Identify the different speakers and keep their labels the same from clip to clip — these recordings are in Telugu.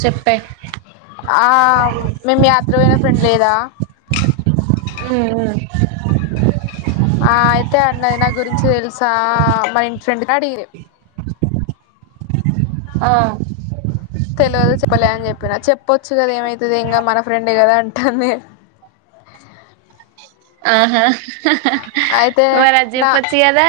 Speaker 1: చెప్పే
Speaker 2: ఆ మేం యాత్ర పోయిన ఫ్రెండ్ లేదా
Speaker 1: ఉ ఉ
Speaker 2: ఆ అయితే అన్నది నా గురించి తెలుసా మా ఇంటి ఫ్రెండ్ని అడిగిల్లు.
Speaker 1: ఆ
Speaker 2: తెలవదు చెప్పలే అని చెప్పినా, చెప్పొచ్చు కదా ఏమయితది ఏం కాదు మన ఫ్రెండే కదా అంటాది.
Speaker 1: ఆహా
Speaker 2: అయితే
Speaker 1: మరి అది
Speaker 2: నా
Speaker 1: జేపచ్చు క దా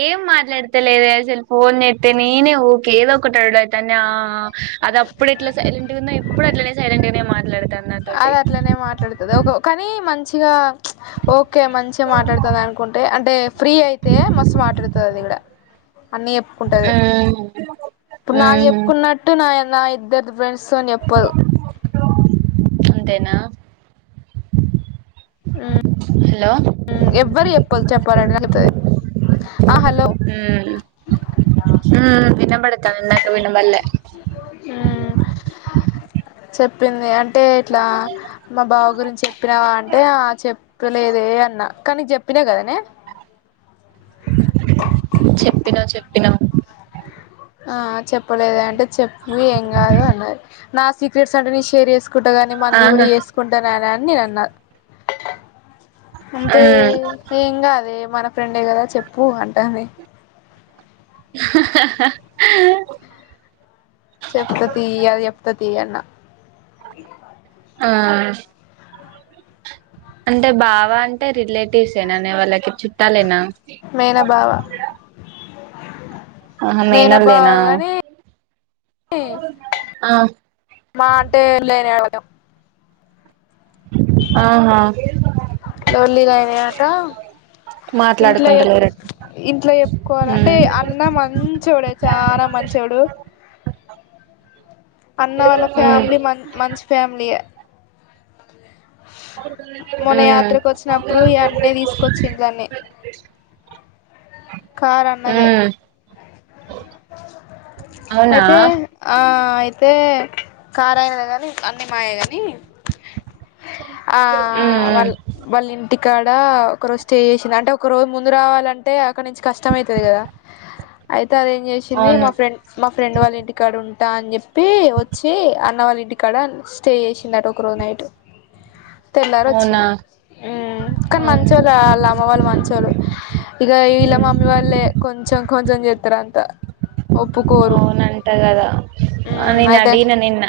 Speaker 1: ఏం మాట్లాడతేలేదే అసలు ఫోన్ జేత్తే నేనే ఊకే ఎదో ఒకటి అనుడు అయితాంది ఆ ఆ. అది అప్పుడు ఎట్లా సైలెంట్ గా ఉందో ఎప్పుడు అట్లనే సైలెంట్ గానే మాట్లాడతంది నాతోటి
Speaker 2: అది అట్లనే మాట్లాడుతది కానీ మంచిగా ఓకే మంచి గా మాట్లాడుతుంది అనుకుంటే అంటే ఫ్రీ అయితే మస్తు మాట్లాడుతది అది కూడా అన్నీ చెప్పుకుంటది ఇప్పుడు నాకు
Speaker 1: మ్మ్
Speaker 2: చెప్పుకున్న ట్టు నా నా ఇద్దరి ఫ్రెండ్స్తోని చెప్పదు
Speaker 1: అంతేనా హలో
Speaker 2: ఎవ్వరికి చెప్పదు చెప్పాలంట నాకు చెప్తది ఆ హలో
Speaker 1: హ వినబడతంది ఇందాక వినబల్లే
Speaker 2: హ చెప్పింది ఏ అంటే ఇట్లా మా బావ గురించి చెప్పినావా అంటే ఆ చెప్పలేదే అన్న కానీ నీకు చెప్పినా కదానే
Speaker 1: చెప్పినావు చెప్పినావు
Speaker 2: ఆ చెప్పలేదే అంటే చెప్పు ఏం కాదు అన్నది నా సీక్రెట్స్ అంటే నేను షేర్ చేసు కుంటగాని మంది కూడా
Speaker 1: ఆహా
Speaker 2: చేసుకుంటాన అని నేను అన్నా అంటే
Speaker 1: మ్మ్
Speaker 2: ఏం కాదే మన ఫ్రెండే కదా చెప్పు అంటది
Speaker 1: హా హా
Speaker 2: చెప్త తీ చెప్త తీ అన్న
Speaker 1: ఆ అంటే బావా అంటే రిలేటివ్స్ ఏనానే వాళ్ళకి చుట్టాలేనా
Speaker 2: మేనబావా
Speaker 1: ఆహా
Speaker 2: మేన బావ
Speaker 1: మేనోళ్ళేనా
Speaker 2: గానీ
Speaker 1: ఆ
Speaker 2: మా అంటే ఏం లేని
Speaker 1: ఆహా
Speaker 2: లొల్లి లైనయట ఇంట్లో చె
Speaker 1: మాట్లాడుకుంటలేరు
Speaker 2: ఇంట్లో చెప్పుకోవాలి అంటే
Speaker 1: ఉమ్
Speaker 2: అ అన్న మంచోడు చాలా మంచోడు అన్న వాళ్ళ
Speaker 1: ఉమ్
Speaker 2: ఫ్యామిలీ మ మంచి ఫ్యామిలీయే మొన్న యాత్రకు వచ్చినప్పుడు ఈ అన్నే తీసుకొచ్చిండు దాన్ని
Speaker 1: ఆ
Speaker 2: కార్ అన్నదే
Speaker 1: అవునా
Speaker 2: అయితే ఆ అయితే కార్ ఆయనదే కానీ అన్నీ మాయే కానీ ఆ
Speaker 1: ఉమ్ ఉమ్
Speaker 2: వాళ వల్ ఇంటి కాడ ఒక రోజు స్టే చేసింది అంటే ఒక రోజు ముందు రావాలంటే అక్కడ నుంచి కష్టం అవుతుంది కదా అయితే అదేం చేసింది
Speaker 1: అవును
Speaker 2: మా ఫ్రెండ్ మా ఫ్రెండ్ వాళ్ళ ఇంటికాడ ఉంటా అని చెప్పి వచ్చి అన్న వాళ్ళ ఇంటికాడ స్టే చేసింది అట ఒకరోజు నైట్ తెల్లారు
Speaker 1: అవునా
Speaker 2: వచ్చింది కానీ
Speaker 1: ఆ
Speaker 2: మంచోళ్ళు వాళ్ళ అమ్మ వాళ్ళు మంచోళ్ళు ఇగ ఇ ఇలా
Speaker 1: ఉమ్
Speaker 2: మమ్మీ వాళ్ళలే కొంచం కొంచం చెత్తరూ అంత ఒప్పుకోరు
Speaker 1: అవును అంటా కదా
Speaker 2: ఉమ్
Speaker 1: నేను
Speaker 2: అయితే
Speaker 1: అడిగిన నిన్న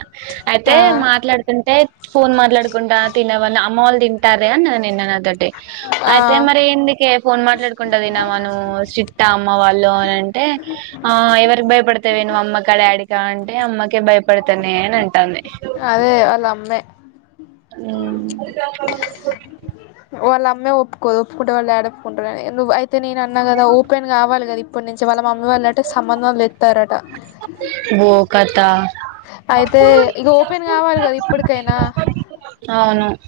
Speaker 1: అయితే
Speaker 2: ఆ
Speaker 1: మాట్లాడుతుంటే ఫోన్ మాట్లాడుకుంట తిన్నవన్న అమ్మ వాళ్ళు తింటార్రే అన్నది నిన్న నాతోటి
Speaker 2: ఆ
Speaker 1: అయితే మరి ఎందుకే ఫోన్ మాట్లాడుకుంటా పోయినవా నువ్వు స్టిక్టా అమ్మ వాళ్ళు అని అంటే ఆ ఎవరికి భయపడతావే నువ్ అమ్మకా డాడీకా అంటే అమ్మకే భయపడతానే అని అంటది
Speaker 2: అదే వాళ్ళ అమ్మే
Speaker 1: మ్
Speaker 2: వాళ్ళ అమ్మే ఒప్పుకోదు ఒప్పుకుంటే వాళ్ళు డాడీ ఒప్పుకుంటారు అయితే నేను అన్నా కదా ఓపెన్గావాలి కద ఇప్ ఇప్పుడు నుంచి వాళ్ళ మమ్మీ వాళ్ళ అంటే సంబధంలేప్తారట
Speaker 1: బో కథా
Speaker 2: అయితే ఇక ఓపెన్ కావాలి కదా ఇప్పటికైనా
Speaker 1: అవును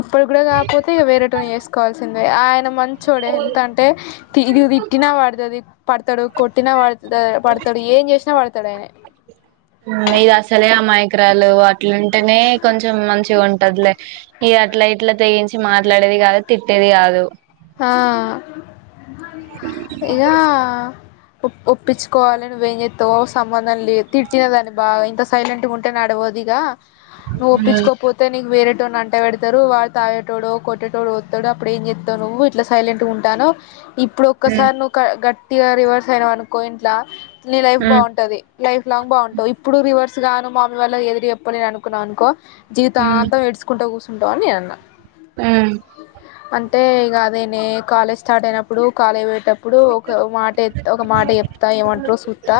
Speaker 2: ఇప్పుడు కూడా కాకపోతే ఇక వేరేటోని చేసుకోవాల్సిందే ఆయన మంచోడే ఎంత అంటే ఇది తిట్టినా పడుతుది పడతాడు కొట్టినా పడతా పడతాడు ఏం చేసినా పడతాడు ఆయన
Speaker 1: ఇది అసలే ఆ మాయకురాలు అట్లుంటేనే కొంచెం మంచిగా ఉంటదిలే ఇది అట్లా ఇట్లా తెగించి మాట్లాడేది కాదు తిట్టేది కాదు
Speaker 2: ఆ ఇగా ఒప్పించుకోవాలని నువ్వేం చెప్తావో సంబంధం లేదు తిట్టిన దాన్ని బాగా ఇంత సైలెంట్ గా ఉంట టనాడవదిగా నువ్వు
Speaker 1: ఉమ్
Speaker 2: ఒప్పించుకోపో త్తె నీకు వేరేటోణ్ణి అంటగడతారు వాడు తాయేటోడొ కొట్టేటోడు వత్తడు అపుడు ఏం చేత్ నువ్వు ఇట్లా సైలెంట్ గా ఉంటాను ఇప్పుడు
Speaker 1: ఉమ్
Speaker 2: ఒక్కసారి నువ్వు గట్టిగా రివర్స్ అయిన వనుకో ఇంట్లా నీ లైఫ్
Speaker 1: ఉమ్
Speaker 2: బాగుంటది లైఫ్ లాంగ్ బావుంటావు ఇప్పుడు రివర్స్ గాను మామీ వాళ్ళు ఎదురు చెప్పలేదు అనుకున్నా అనుకో
Speaker 1: ఉమ్
Speaker 2: జీవితాంతం ఎడ్చుకుంటా కూర్చుంటవ్ అని నేనన్న
Speaker 1: మ్
Speaker 2: అంటే ఇక అదే నే కాలేజ్ స్టార్ట్ అయినప్పుడు కాలేజ్ పోయేటప్పుడు ఒక మాట ఎత్ ఒక మాట చెప్ ఏమంటరో సూత్తా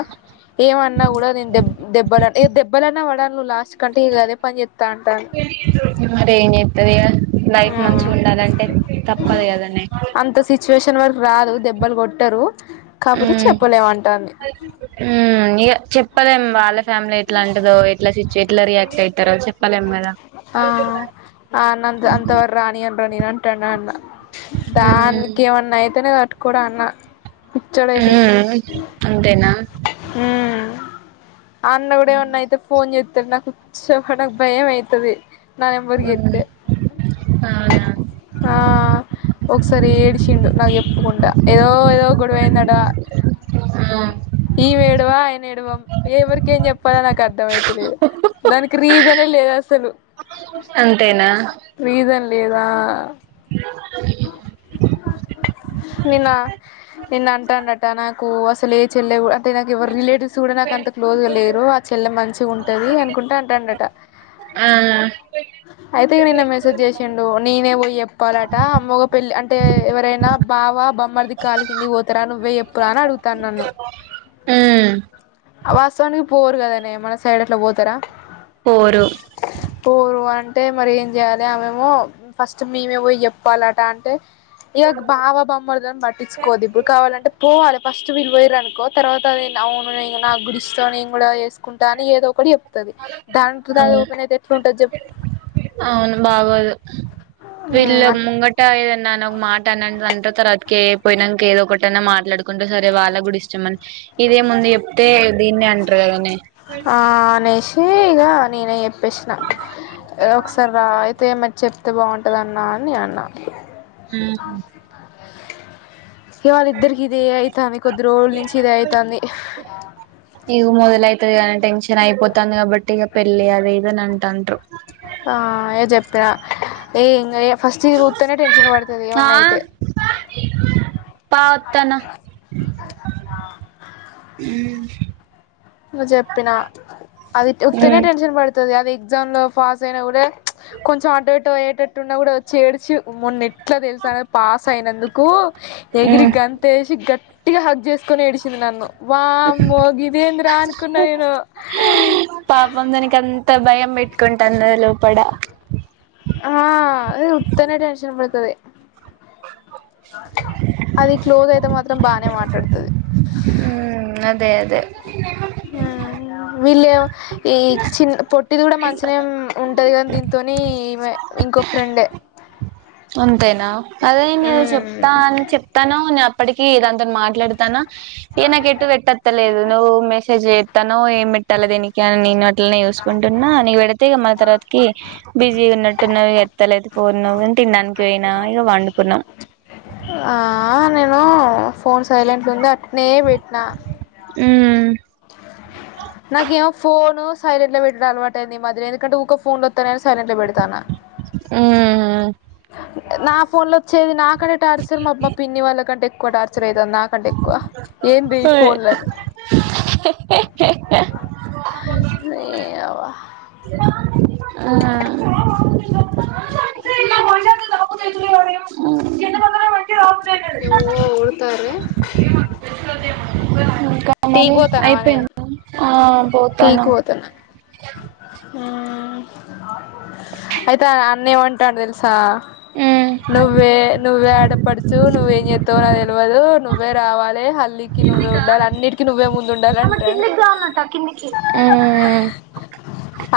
Speaker 2: ఏమన్నా కూడా నేె దెబ్బ దెబ్బలన్నా పడాల్ నువ్ లాస్ట్ కి కంటే ఇగ అదే పని చెప్తా అంటాను
Speaker 1: మరి ఏం చేత్తవే లైఫ్
Speaker 2: ఆ
Speaker 1: మంచిగా ఉండాలంటే తప్పదు కదనే
Speaker 2: సిచువేషన్ వరకు రాదు దెబ్బలు కొట్టరు కాకపోతే చెప్పలేమంటాంది
Speaker 1: మ్ చెప్పలేం వాళ్ళ ఫ్యామిలీ ఎట్లా అంటిదో ఎట్లా సిచ్యు ఎట్లా రియాక్ట్ అయితరో చెప్పలేం కదా
Speaker 2: ఆ అన్నంత అంతవర రానీయన్ర నేన అంటా న్నా అన్న బా
Speaker 1: ఉమ్
Speaker 2: నీకేమన్నా అయితేనే తట్టుకోడు అన్నా
Speaker 1: మ్ అంతేనా
Speaker 2: మ్ ఆ అన్న కూడా ఏమన్నా అయితే ఫోన్ చేత్తడు నాకుచ్చ నాకు భయం అవయితుది నా నెంబర్ కి
Speaker 1: ఉమ్
Speaker 2: చేత్తె
Speaker 1: అవునా
Speaker 2: ఆ ఒకసారి ఏడిచిండు నాకు ఎప్పకుండా ఏదో ఏదో గొడవైందడా
Speaker 1: ఆ
Speaker 2: ఈవ ఏడువా అయన ఏడువా ఎవరికేం చెప్పాలో నాకు అర్థం అయిత లేదు దానికి రీజనే లేదు అసలు
Speaker 1: అంతేనా
Speaker 2: రీజన్ లేదా నిన్న నిన్న అంటాండట నాకు అసలు చెల్లె అంటే నాకు ఎవరు రిలేటివ్స్ కూడా నాకు అంత క్లోజ్గా లేరు ఆ చెల్లె మంచిగా ఉంటుంది అనుకుంటా ఉంటాండట
Speaker 1: ఆ
Speaker 2: అయితే నిన్న మెసేజ్ చేసిండు నేనే పోయ్ చెప్పాల అ అమగ పెళ్ళి అంటే ఎవరైనా బావ బమ్మర్దిి కాాలకింది తరా నువ్వే ఎప్పురా అని అడుగుతాను నన్ను
Speaker 1: మ్
Speaker 2: ఆవాసనిక్ పోరు కదనే మన సైడ్ అట్లా పోతారా
Speaker 1: పోరు
Speaker 2: పోరు అంటే మరి ఏం చేయాలి ఆమేమో ఫస్ట్ మేమే పోయ్ చెప్ వాలట అంటే ఏ ఓక బావ బామర్దుల పట్టించుకోద్దు ఇప్పుడు కావాలంటే పోవాలి ఫస్ట్ వీళ్ళు పోయ్ర అనుకో తర్వాత అది అవును నా గుడిస్త నేన్ కూడా చేసుకుంటా అని ఏదో ఒకటి చేప్ తది దాం తుద
Speaker 1: అవును
Speaker 2: ఓపెన్ అయితే ఎట్లూటంది చెప్
Speaker 1: అవును బాగోదు వీలే
Speaker 2: చెప్పు
Speaker 1: ముంగట్ టా ఏదన్నా న్న ఒక మాట అన్నంత రతికే పోయినాంక ఏదో ఒకటనా మాట్లాడుకుంటే సరే వాళ్ళ కూడా ఇష్టమని ఇదే ముంది చెప్తే దీనే అంటరు కదనే
Speaker 2: ఆ అనేసి ఇగా నేనే చెప్పేసినా ఏ ఒకసారి రా అయితే మే చెప్తే బావుంటదన్న అన్ నే అన్నా ఇగ
Speaker 1: మ్మ్
Speaker 2: ఇవాళ ఇద్దరికి ఇది అయితంది కొద్ది రోల్నుంచి ఇదే అయితంది
Speaker 1: ఇగు మొదలైతది గద టెన్షనైపోతంద కాబట్టి పెళ్ళి అవి ఇదన్ అంటాన్రు
Speaker 2: ఆ యచప్పినా ఏ ఇంగై ఫస్ట్ ఇది పూతనే టెన్షన్ పడుతది ఏమన్నా అయితే
Speaker 1: పాత్తన మ్మ్
Speaker 2: ను్ చెప్పిన అదిట్ వుథీనే
Speaker 1: ఉమ్
Speaker 2: టెన్షన్ పడతది అది ఎగ్జామ్ లో పాస్ అయిన ఉరే కొంచెం అటు ఇటు అయ్యేటట్టున్నా కూడా వచి ఏడ్చు మొన్నె ఇట్లా తెలుస మే పాస్ అయినందుకు ఎగిరి
Speaker 1: ఉమ్
Speaker 2: గం తేసి గట్టిగా హగ్ చేసుకొని ఏడిచింది నన్ను వామ్ గిదేన్ది రా అనుకున్న నేను
Speaker 1: పాపం దానికి అంత భయం పెట్టుకుంటన్ దది లోపడ
Speaker 2: ఆ అది ఉత్తనే టెన్షన్ పడతది అది క్లోజ్ అయితే మాత్రం బానే మాట్లాడుతది
Speaker 1: మ్మ్ అదే అదే
Speaker 2: మ్మ్ వీళ్యో ఈ చిన్ పొట్టిది కూడా మంచినే ఉంటది గానీ దీంతోనీ ఇవే ఇంకొ ఫ్రెండే
Speaker 1: అంతేనా అదే నేను చెప్తాన్ చెప్తానే ఉంది అప్పటికి దాతోన్ మాట్లాడతానా ఏ నకెటు వెట్టత్తలేదు నువ్ మెసేజెప్తనవ ఏమిట్టాల దేనిక అని నేన్ట్ యిట్లనే చూసుకుంటున్నా నీకు పెడితే మళ తర్వాతకి బిజీ ఉన్నట్టున్నవే ఎత్తలేదు ఫోన్ నువు తిన్డానికి పోయినా ఇక వండుకున్నాం
Speaker 2: ఆ నేను ఫోన్ సైలెంట్ లొ ఉంది అట్నే పెట్న
Speaker 1: మ్మ్
Speaker 2: నాకేమో ఫోన్ సైలెంట్ లో పెటుడు అలవాటైన్ది ఈ మధ్య నా ఎందుకంటే ఊకె ఫోన్ లొతనాయి అని సైలెంట్ లో పెడతాన నా ఫోన్ లోచ్చేది నా కడే టార్ సార్ మాక్ మా అమ్మ పిన్ని వాళ్ళకంటే ఎక్కువ టార్చరయితన్ది నాకంటే ఎక్కువ ఏంది ఈ
Speaker 1: వేవ్
Speaker 2: ఫోన్లని
Speaker 1: హే హే హే హ్
Speaker 2: నీ అవా
Speaker 1: ఆఅ మ్మ్ [inaudible] ఒకనే [unintelligible]
Speaker 2: ఏవో ఒడతారే టి
Speaker 1: మరి
Speaker 2: కు పోతున్నా వనె
Speaker 1: అయిపోయిందా ఆ
Speaker 2: టి
Speaker 1: పోతాను
Speaker 2: కు పోతున్నా ఆ అయితే అన్న ఏమంటాడు తెలుసా
Speaker 1: ఊ
Speaker 2: నువ్వే నువ్వే ఆడపడుచు నువ్వేం చేతావు నా తెలివదు నువ్వే రావాలి హల్ నువ్వే ఉండాలి అన్నిటికి నువ్వే ముందు ఉండాలింటాను
Speaker 1: పోవాలంటకిందికి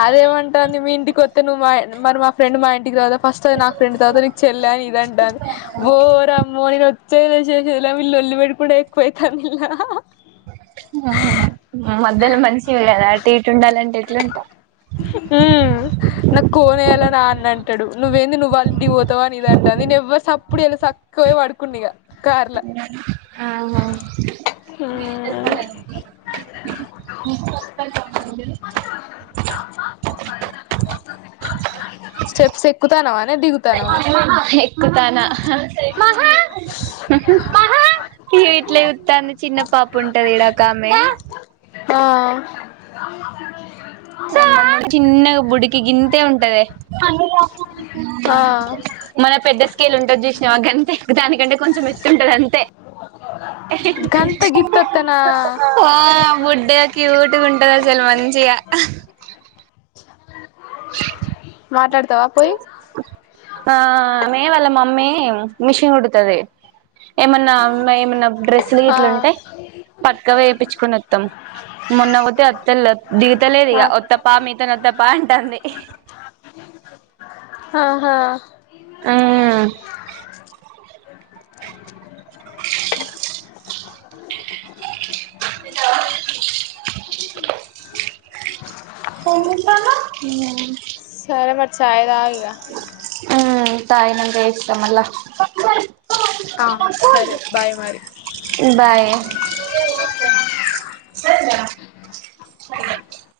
Speaker 2: అదేమంటాంది మీ ఇంటికోతె నువ్వు మా మరి మా ఫ్రెండ్ మా ఇంటికి రాదా ఫస్ట్ అది నాకు ఫ్రెండ్ తర్వాత నీకు చెల్లి అని ఇదంట అది బో రమ్మోని పెట్టేది లె చేసేలె వీళ్లు లొల్లిబడి లొల్లి పెట్టుకోనుడె ఎక్కువైతానుల్లా
Speaker 1: మధ్యలో మంచివి కదా అటు ఇటు ఉండాలంటే ఎట్లుంటా
Speaker 2: ఊ నాకు కోనేయ్యాల నా అన్న అంటాడు నువ్వేంది నువ్వు అని అని ఇది అంటది నేనువ్వరు సప్పుడు చెలా సక్కువే పడుకుండి ఇక కార్ల స్టెప్స్ ఎక్కుతానవానే దిగు
Speaker 1: ఎక్కుతానా ఈగ ఇట్లా చూద్దాది చిన్న పాపు ఉంటది ఇడ ఒక ఆమె
Speaker 2: ఆ
Speaker 1: చిన్నగా బుడికి గింతే ఉంటదె
Speaker 2: ఆ
Speaker 1: మన పెద్ద స్కేల్ ఉంటుంది చూసినవా గంతే దానికంటే కొంచెం ఎత్తు ఉంటంది అంతే
Speaker 2: గంత గిత్తత్తనా
Speaker 1: ఆ బుడ్డగా క్యూట్గా ఉంటంది అసలు మంచిగా
Speaker 2: మాట్లాడతవాపోయి
Speaker 1: ఆ మే వాళ్ళ మమ్మీ మిషన్ కుడుతది ఏమన్నా ఏమన్నా డ్రెస్సులు
Speaker 2: ఆ
Speaker 1: గీట్లు ఉంటే పట్క వొయి ఏపిచ్చుకొని వత్తాం మొన్న పోతే అత్త దిగుతలేదు
Speaker 2: ఆ
Speaker 1: వత్త పా మీతోనే వస్తా పా అంటుంది
Speaker 2: ఆహా
Speaker 1: ఆహ తింటావా ఏంది పాప
Speaker 2: సారె మరి చాయ్ తాగిర్రా
Speaker 1: హు తాగినంక చేస్తా మల్ల
Speaker 2: ఆ సరే బాయ్ మరి
Speaker 1: బాయ్